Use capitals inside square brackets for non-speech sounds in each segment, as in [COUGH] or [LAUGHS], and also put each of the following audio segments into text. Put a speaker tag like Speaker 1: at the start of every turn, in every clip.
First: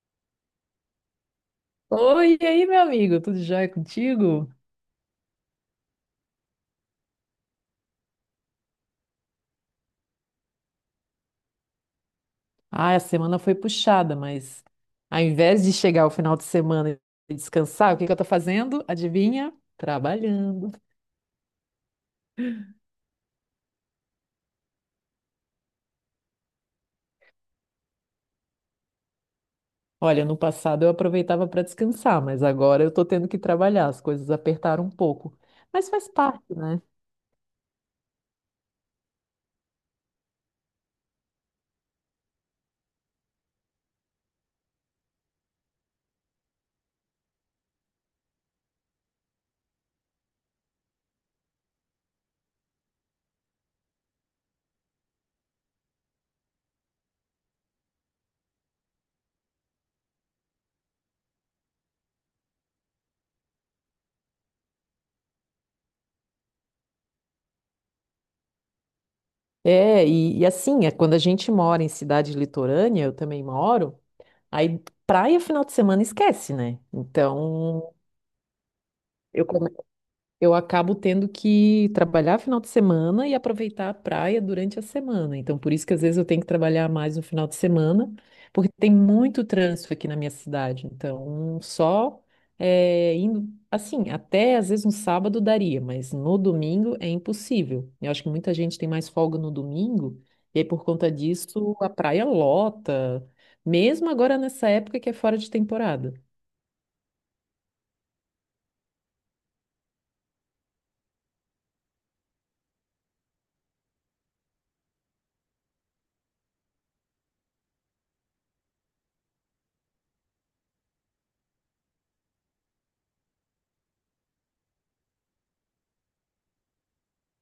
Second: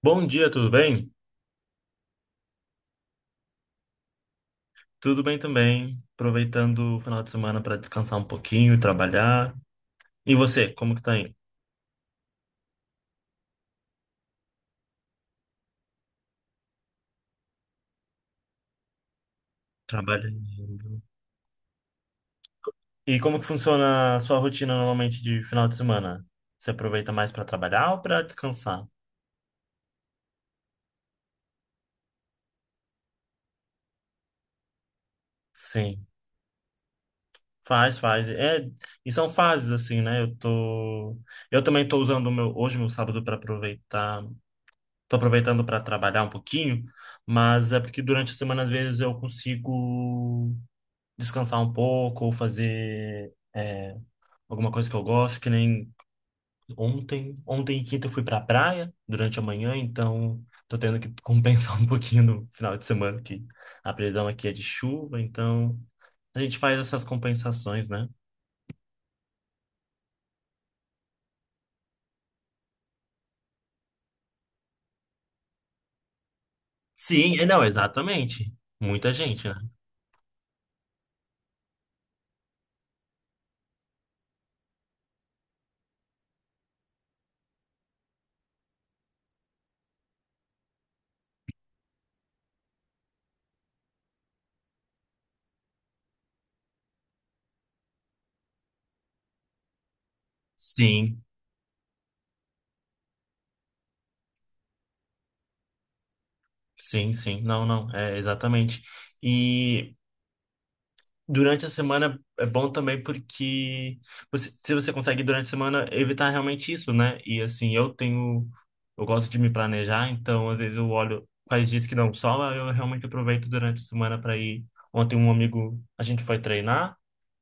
Speaker 1: Bom dia, tudo bem?
Speaker 2: Oi, e aí, meu amigo, tudo jóia contigo?
Speaker 1: Tudo bem também. Aproveitando o final de semana para descansar um pouquinho, trabalhar. E você, como que tá aí?
Speaker 2: Ah, a semana foi puxada, mas ao invés de chegar o final de semana e descansar, o que que eu tô fazendo? Adivinha? Trabalhando.
Speaker 1: Trabalhando. E como que funciona a sua rotina normalmente de final de semana? Você aproveita mais para trabalhar ou para descansar?
Speaker 2: Olha, no passado eu aproveitava para descansar, mas agora eu tô tendo que trabalhar, as coisas apertaram um pouco. Mas
Speaker 1: Sim,
Speaker 2: faz parte, né?
Speaker 1: faz. É, e são fases assim, né? Eu também tô usando o meu hoje meu sábado para aproveitar. Tô aproveitando para trabalhar um pouquinho, mas é porque durante a semana às vezes eu consigo descansar um pouco ou fazer alguma coisa que eu gosto, que nem ontem. Ontem, quinta, eu fui pra praia durante a manhã, então tô tendo que compensar [LAUGHS] um pouquinho no final de semana, que a previsão aqui é de chuva, então a gente faz essas compensações, né?
Speaker 2: É, e assim, é quando a gente mora em cidade litorânea, eu também moro, aí praia final de semana esquece, né?
Speaker 1: Sim, é, não,
Speaker 2: Então,
Speaker 1: exatamente. Muita
Speaker 2: eu
Speaker 1: gente, né?
Speaker 2: come- eu acabo tendo que trabalhar final de semana e aproveitar a praia durante a semana. Então, por isso que às vezes eu tenho que trabalhar mais no final de semana, porque tem muito trânsito aqui na minha cidade. Então, só é, indo assim, até às vezes um sábado daria, mas no domingo é impossível. Eu acho que muita gente tem mais folga no domingo, e aí por conta
Speaker 1: Sim,
Speaker 2: disso a praia lota, mesmo agora nessa época que é fora de temporada.
Speaker 1: sim, sim. Não, não, é exatamente. E. Durante a semana é bom também porque se você consegue durante a semana evitar realmente isso, né? E assim, eu tenho, eu gosto de me planejar, então às vezes eu olho quais dias que não sol, eu realmente aproveito durante a semana para ir. Ontem um amigo, a gente foi treinar,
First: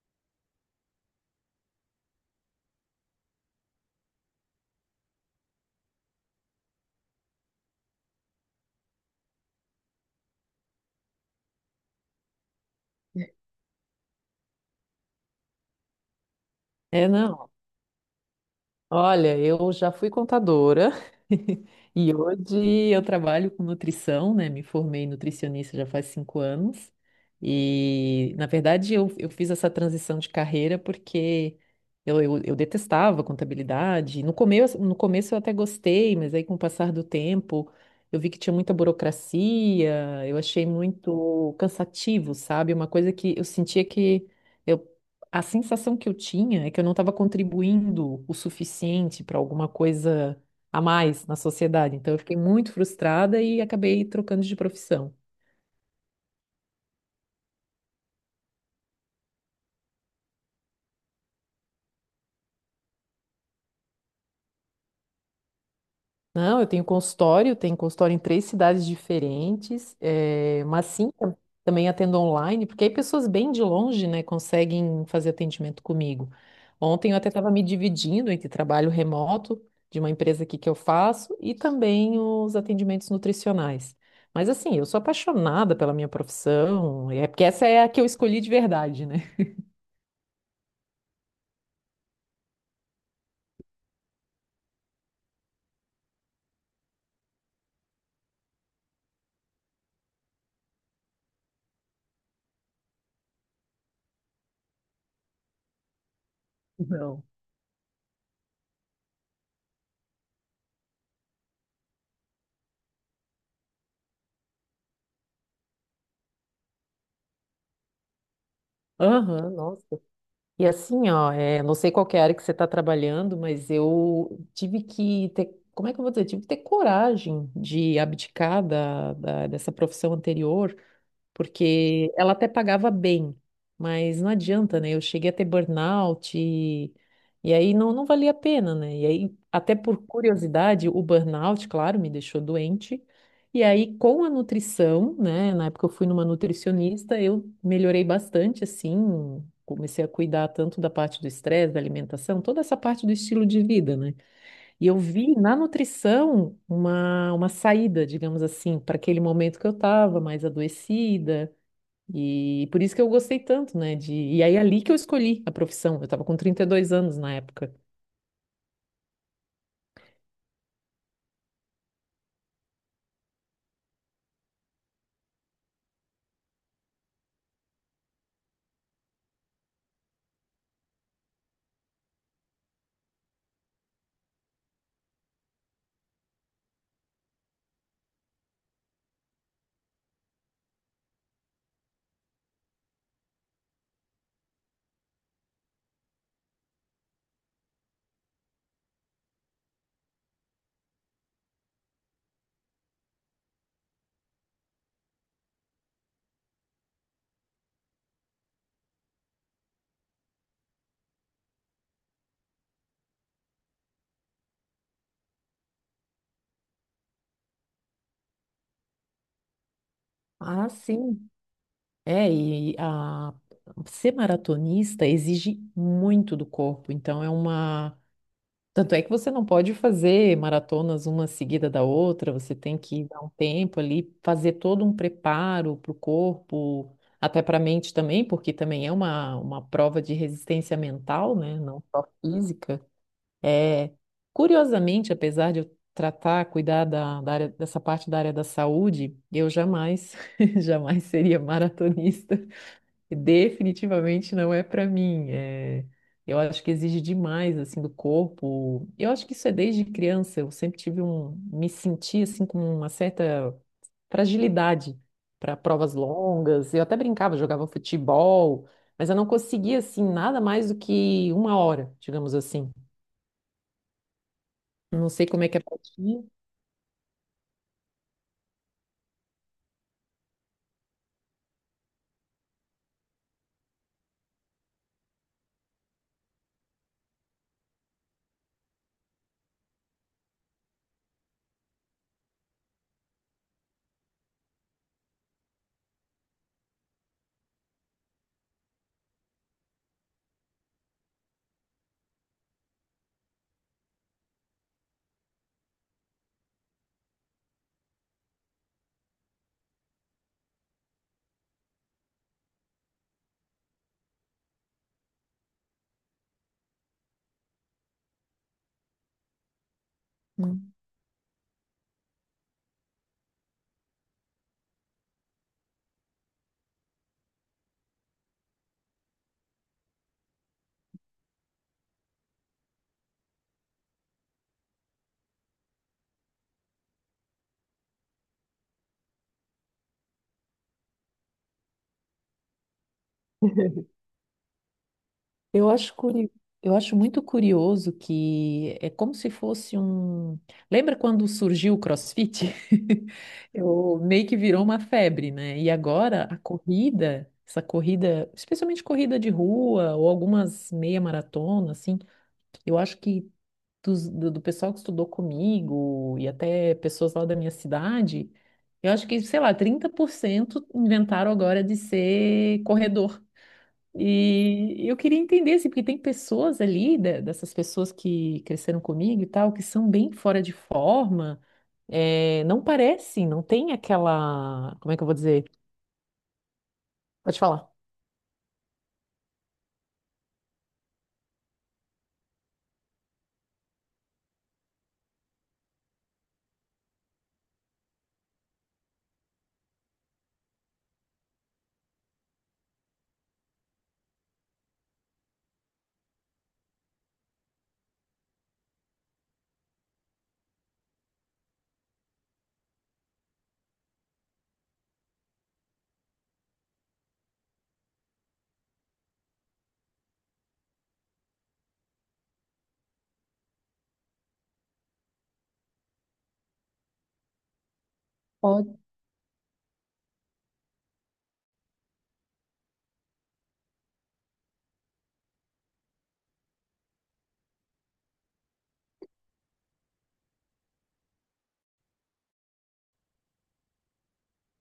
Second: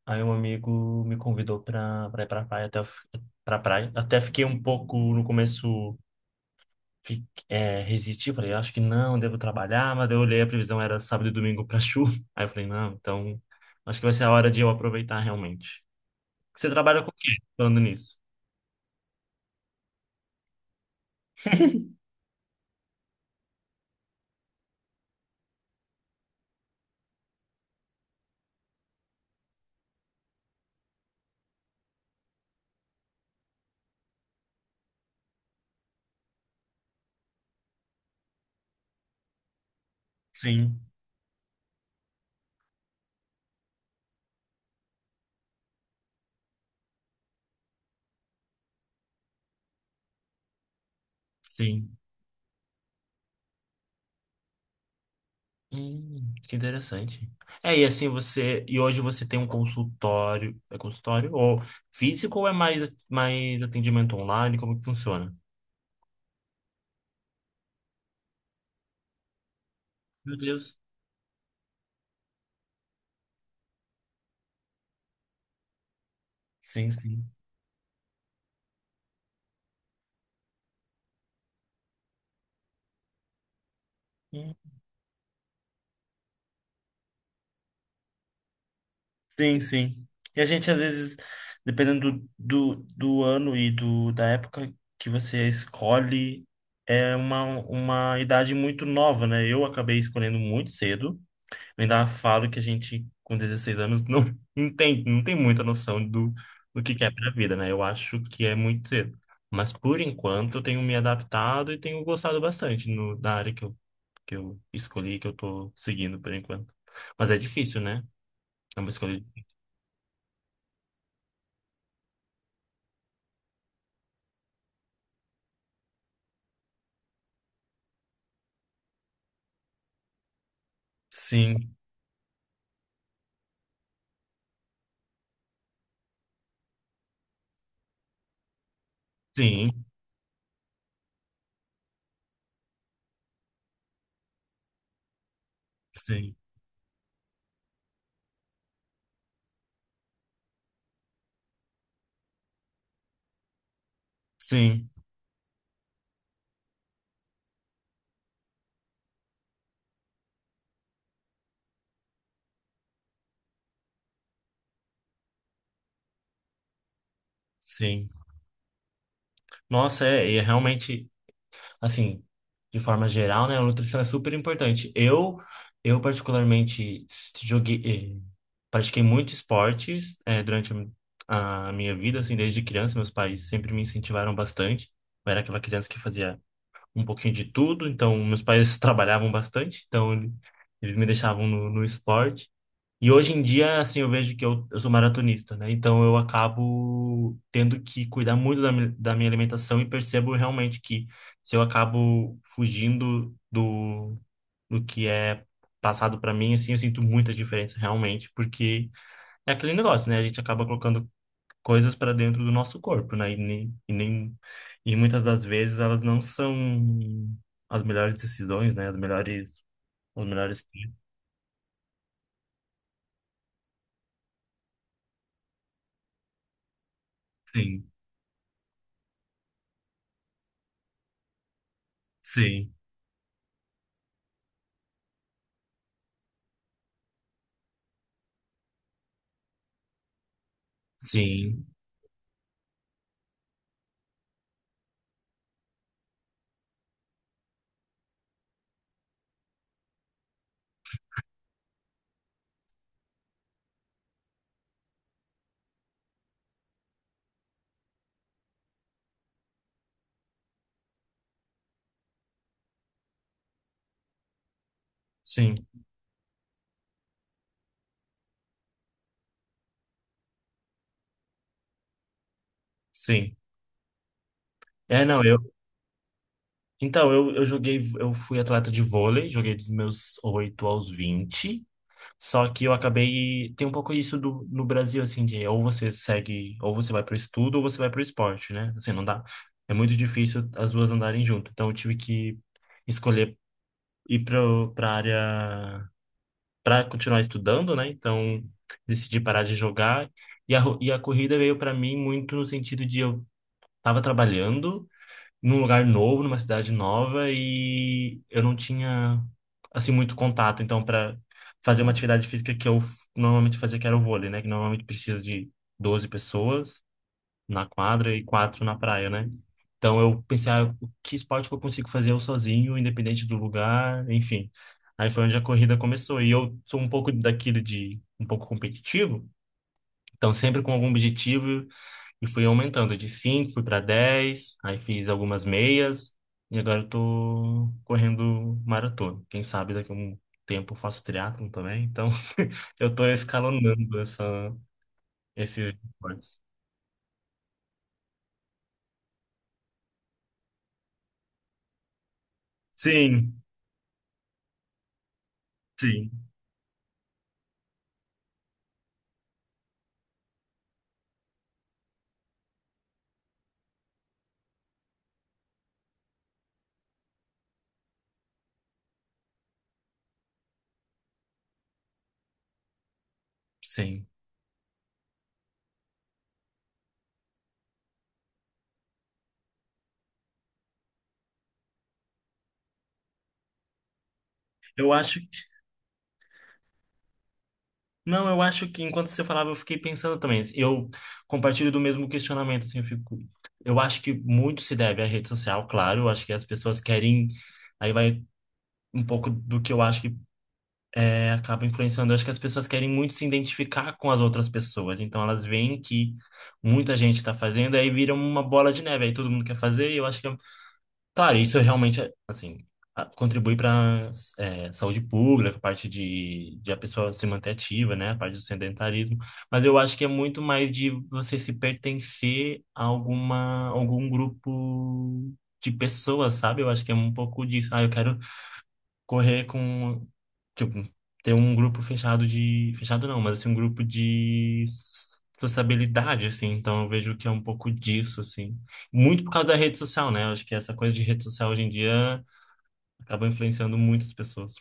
Speaker 1: aí um amigo me convidou para ir para praia pra praia. Até fiquei um pouco no começo resisti, falei, acho que não, devo trabalhar, mas daí eu olhei a previsão era sábado e domingo para [LAUGHS] chuva. Aí eu falei, não, então acho que vai ser a hora de eu aproveitar realmente. Você trabalha
Speaker 2: É,
Speaker 1: com o quê?
Speaker 2: não.
Speaker 1: Falando nisso.
Speaker 2: Olha, eu já fui contadora [LAUGHS] e hoje eu trabalho com nutrição, né? Me formei em nutricionista já faz 5 anos e, na verdade, eu fiz essa transição de carreira porque eu detestava contabilidade. No começo, no começo eu até gostei, mas aí com o passar do tempo eu vi que tinha muita burocracia, eu achei
Speaker 1: Sim.
Speaker 2: muito cansativo, sabe? Uma coisa que eu sentia que eu A sensação que eu tinha é que eu não estava contribuindo o suficiente para alguma coisa a mais na sociedade.
Speaker 1: Sim.
Speaker 2: Então, eu fiquei muito frustrada e acabei trocando de profissão.
Speaker 1: Que interessante. É, e assim você. E hoje você tem um consultório. É consultório? Ou físico ou é mais atendimento online? Como que funciona?
Speaker 2: Não, eu tenho consultório em três cidades diferentes,
Speaker 1: Meu Deus.
Speaker 2: mas sim, também atendo online, porque aí pessoas bem de longe, né, conseguem fazer atendimento comigo.
Speaker 1: Sim,
Speaker 2: Ontem eu
Speaker 1: sim.
Speaker 2: até estava me dividindo entre trabalho remoto de uma empresa aqui que eu faço e também os atendimentos nutricionais. Mas
Speaker 1: Hum.
Speaker 2: assim, eu sou apaixonada pela minha profissão, é porque essa é a que eu escolhi de verdade, né?
Speaker 1: Sim, sim. E a gente, às vezes, dependendo do ano da época que você escolhe, é uma idade muito nova, né? Eu acabei escolhendo muito cedo. Eu ainda falo que a gente, com 16 anos, não [LAUGHS] entende, não tem muita noção do que é
Speaker 2: Não.
Speaker 1: pra vida, né? Eu acho que é muito cedo. Mas, por enquanto, eu tenho me adaptado e tenho gostado bastante no, da área que eu escolhi, que eu tô seguindo, por enquanto. Mas é difícil, né? É uma escolha.
Speaker 2: Aham, nossa. E assim, ó, é, não sei qual que é a área que você está trabalhando, mas eu tive que ter, como é que eu vou dizer? Tive que ter coragem de abdicar dessa profissão anterior
Speaker 1: Sim,
Speaker 2: porque ela até pagava bem, mas não adianta, né? Eu cheguei a ter burnout e aí não, não valia a pena, né? E aí, até
Speaker 1: sim,
Speaker 2: por curiosidade, o burnout, claro, me deixou doente. E aí, com a nutrição, né? Na época eu fui numa
Speaker 1: sim,
Speaker 2: nutricionista, eu melhorei bastante, assim, comecei a cuidar tanto da parte do estresse, da alimentação, toda essa parte do estilo de vida, né? E
Speaker 1: sim,
Speaker 2: eu vi na nutrição uma saída, digamos assim, para aquele momento que eu estava mais adoecida. E por isso que eu gostei tanto, né? E aí ali que eu escolhi a profissão. Eu estava com 32 anos na época.
Speaker 1: sim. Nossa, é, e é realmente, assim, de forma geral, né, a nutrição é super importante. Eu particularmente joguei, eh, pratiquei muito esportes, durante a minha vida, assim, desde criança, meus pais sempre me incentivaram bastante. Eu era aquela criança que fazia um pouquinho de tudo, então meus pais [LAUGHS] trabalhavam bastante, então eles me deixavam no esporte. E hoje em dia, assim, eu vejo que eu sou maratonista, né? Então eu acabo tendo que cuidar muito da minha alimentação e percebo realmente que se eu acabo fugindo do que é passado para mim, assim, eu sinto muita diferença realmente, porque é aquele negócio, né? A gente acaba colocando coisas para dentro do nosso corpo, né? E nem, e nem, e muitas das vezes elas não são as melhores decisões, né? As melhores, os melhores.
Speaker 2: Ah, sim. É, e a... Ser maratonista exige muito do corpo. Então é
Speaker 1: Sim,
Speaker 2: uma. Tanto é que você não pode fazer maratonas uma seguida da outra, você
Speaker 1: sim,
Speaker 2: tem que dar um tempo ali, fazer todo um preparo para o corpo, até para a mente também, porque também é uma prova de resistência mental, né?
Speaker 1: sim,
Speaker 2: Não só física. É, curiosamente, apesar de eu tratar, cuidar da, da área, dessa parte da área da saúde, eu jamais, [LAUGHS] jamais seria maratonista. Definitivamente não é para mim. É, eu acho que exige demais assim do corpo. Eu acho que isso é desde criança. Eu sempre tive um, me senti assim com uma certa fragilidade para
Speaker 1: sim.
Speaker 2: provas longas. Eu até brincava, jogava futebol, mas eu não conseguia assim nada mais do que uma hora, digamos assim.
Speaker 1: Sim. É,
Speaker 2: Não
Speaker 1: não,
Speaker 2: sei
Speaker 1: eu.
Speaker 2: como é que é pra ti.
Speaker 1: Então, eu joguei, eu fui atleta de vôlei, joguei dos meus 8 aos 20. Só que eu acabei. Tem um pouco isso do, no Brasil, assim, de ou você segue, ou você vai pro estudo, ou você vai pro esporte, né? Assim, não dá. É muito difícil as duas andarem junto. Então, eu tive que escolher pra área. Pra continuar estudando, né? Então, decidi parar de jogar. E a corrida veio para mim muito no sentido de eu tava trabalhando num lugar novo, numa cidade nova e eu não tinha assim muito contato, então para fazer uma atividade física normalmente fazia que era o vôlei, né, que normalmente precisa de 12 pessoas na quadra e 4 na praia, né? Então eu pensei, ah,
Speaker 2: Hum.
Speaker 1: o que esporte que eu consigo fazer eu sozinho, independente do lugar, enfim. Aí foi onde a corrida começou e eu sou um pouco daquilo de um pouco competitivo, então sempre com algum objetivo e fui aumentando de 5 fui para 10 aí fiz algumas meias e agora eu tô correndo maratona. Quem sabe daqui a um tempo eu faço triatlon também, então [LAUGHS] eu tô escalonando
Speaker 2: Eu
Speaker 1: esses
Speaker 2: acho curi...
Speaker 1: esportes.
Speaker 2: eu acho muito curioso que é como se fosse um. Lembra quando surgiu o CrossFit?
Speaker 1: Sim,
Speaker 2: [LAUGHS] Eu meio que virou uma febre, né? E
Speaker 1: sim,
Speaker 2: agora a corrida, essa corrida, especialmente corrida de rua ou algumas meia maratona, assim, eu acho que do pessoal que estudou comigo e até pessoas lá da minha cidade, eu acho que, sei lá, 30% inventaram agora de ser corredor.
Speaker 1: sim.
Speaker 2: E eu queria entender, assim, porque tem pessoas ali, dessas pessoas que cresceram comigo e tal, que são bem fora de forma, é, não parecem, não tem aquela,
Speaker 1: Eu
Speaker 2: como é que eu vou
Speaker 1: acho que,
Speaker 2: dizer? Pode falar.
Speaker 1: não, eu acho que enquanto você falava eu fiquei pensando também. Eu compartilho do mesmo questionamento, assim, eu fico, eu acho que muito se deve à rede social, claro, eu acho que as pessoas querem, aí vai um pouco do que eu acho acaba influenciando. Eu acho que as pessoas querem muito se identificar com as outras pessoas, então elas veem que muita gente está fazendo, aí vira uma bola de neve, aí todo mundo quer fazer, e eu acho que claro, isso realmente, é, assim, contribui para saúde pública, a parte de a pessoa se manter ativa, né, a parte do sedentarismo, mas eu acho que é muito mais de você se pertencer a algum grupo de pessoas, sabe? Eu acho que é um pouco disso. Ah, eu quero correr com, tipo, ter um grupo fechado fechado não, mas assim, um grupo de sociabilidade, assim, então eu vejo que é um pouco disso, assim. Muito por causa da rede social, né? Eu acho que essa coisa de rede social hoje em dia acaba influenciando muitas pessoas.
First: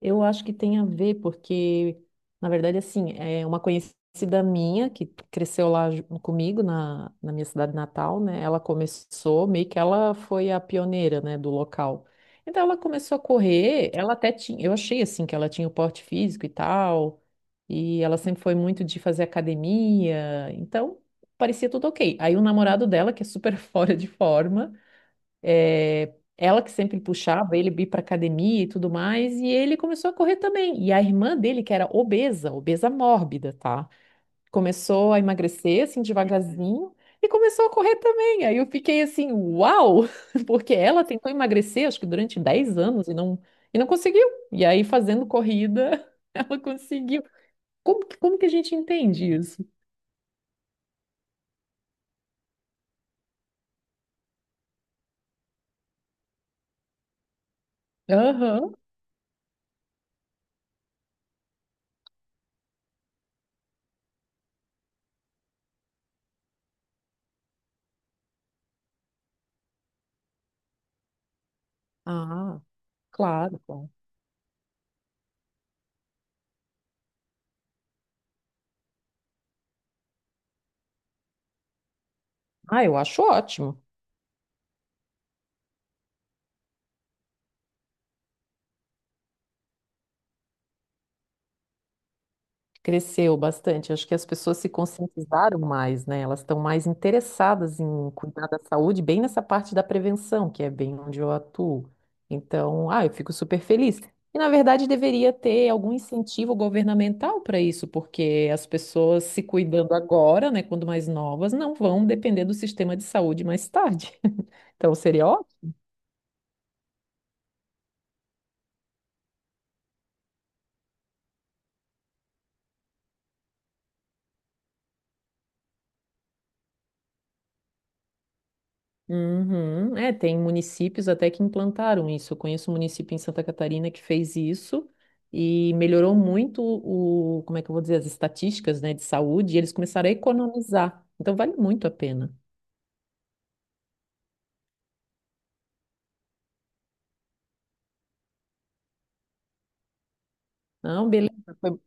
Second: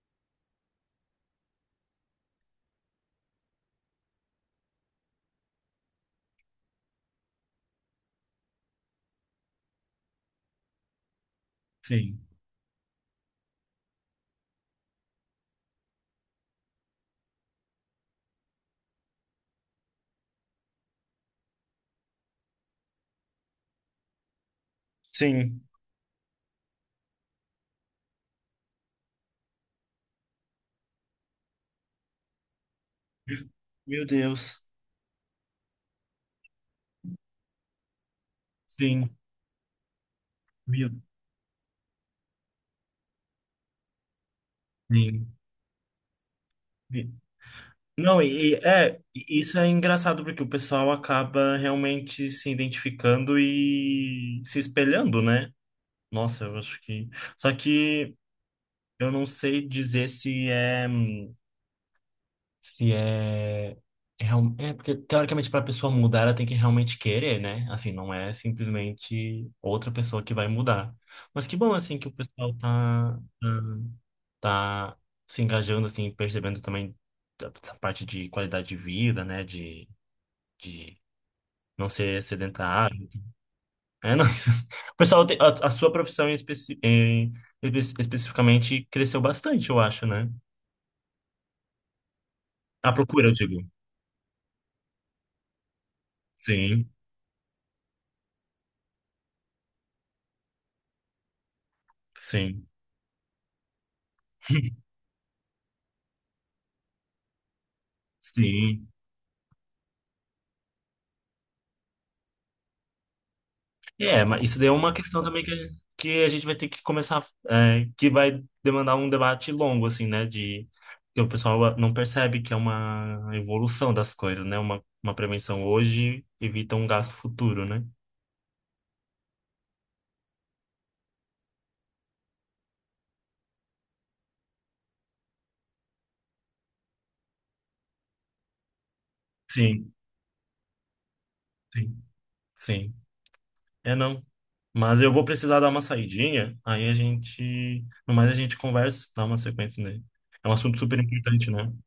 Speaker 2: Eu acho que tem a ver, porque, na verdade, assim, é uma conhecida minha que cresceu lá comigo, na, na minha cidade natal, né? Ela começou, meio que ela foi a pioneira, né, do local.
Speaker 1: Sim.
Speaker 2: Então, ela começou a correr, ela até tinha, eu achei, assim, que ela tinha o porte físico e tal, e ela sempre foi muito de fazer academia, então, parecia tudo ok. Aí, o namorado dela, que é super [LAUGHS] fora de forma,
Speaker 1: Sim.
Speaker 2: é, ela que sempre puxava ele para pra academia e tudo mais, e ele começou a correr também. E a irmã dele, que era obesa, obesa mórbida, tá?
Speaker 1: Meu Deus.
Speaker 2: Começou a emagrecer assim devagarzinho e começou a correr também. Aí eu fiquei
Speaker 1: Sim.
Speaker 2: assim, uau! [LAUGHS] Porque
Speaker 1: Meu.
Speaker 2: ela tentou emagrecer, acho que durante 10 anos e não conseguiu. E aí fazendo
Speaker 1: Sim.
Speaker 2: corrida, [LAUGHS] ela
Speaker 1: Me-.
Speaker 2: conseguiu.
Speaker 1: Não,
Speaker 2: Como que a gente entende
Speaker 1: e isso
Speaker 2: isso?
Speaker 1: é engraçado porque o pessoal acaba realmente se identificando e se espelhando, né? Nossa, eu acho que. Só que
Speaker 2: Aham.
Speaker 1: eu não sei dizer se é. Se é. É, é porque, teoricamente, para a pessoa mudar, ela tem que realmente querer, né? Assim, não é simplesmente outra pessoa que vai mudar. Mas que bom, assim, que o pessoal
Speaker 2: Ah, claro, claro.
Speaker 1: tá se engajando, assim, percebendo também essa parte de qualidade de vida, né? De não ser
Speaker 2: Ah, eu
Speaker 1: sedentário.
Speaker 2: acho ótimo.
Speaker 1: É, não. [LAUGHS] O pessoal, a sua profissão especificamente cresceu bastante, eu acho, né? A procura, eu
Speaker 2: Cresceu
Speaker 1: digo.
Speaker 2: bastante. Acho que as pessoas se conscientizaram mais, né? Elas estão mais
Speaker 1: Sim,
Speaker 2: interessadas em cuidar da saúde, bem nessa parte da prevenção, que é bem onde eu atuo.
Speaker 1: sim,
Speaker 2: Então, ah, eu fico super feliz. E, na
Speaker 1: [LAUGHS]
Speaker 2: verdade, deveria ter algum incentivo governamental para isso, porque as
Speaker 1: sim.
Speaker 2: pessoas se cuidando agora, né, quando mais novas, não vão depender do sistema de saúde mais tarde.
Speaker 1: É, mas
Speaker 2: [LAUGHS]
Speaker 1: isso daí é uma
Speaker 2: Então,
Speaker 1: questão
Speaker 2: seria
Speaker 1: também
Speaker 2: ótimo.
Speaker 1: que a gente vai ter que começar, é, que vai demandar um debate longo, assim, né? De, que o pessoal não percebe que é uma evolução das coisas, né? Uma prevenção hoje evita um gasto futuro, né?
Speaker 2: Uhum. É, tem municípios até que implantaram isso. Eu conheço um município em Santa Catarina que fez isso e melhorou muito o, como é que eu vou dizer, as estatísticas, né, de saúde, e eles
Speaker 1: Sim,
Speaker 2: começaram a economizar. Então vale muito a
Speaker 1: sim,
Speaker 2: pena.
Speaker 1: sim. É não. Mas eu vou precisar dar uma saidinha, aí a gente, no mais a gente conversa, dá uma sequência nele. É um assunto super
Speaker 2: Não, beleza.
Speaker 1: importante, né?
Speaker 2: Foi,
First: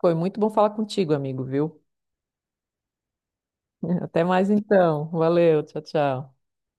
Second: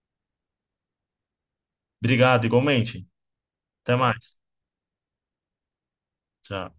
Speaker 2: foi muito bom falar contigo, amigo, viu?
Speaker 1: Obrigado, igualmente. Até
Speaker 2: [LAUGHS] Até
Speaker 1: mais.
Speaker 2: mais então. Valeu, tchau, tchau.
Speaker 1: Tchau.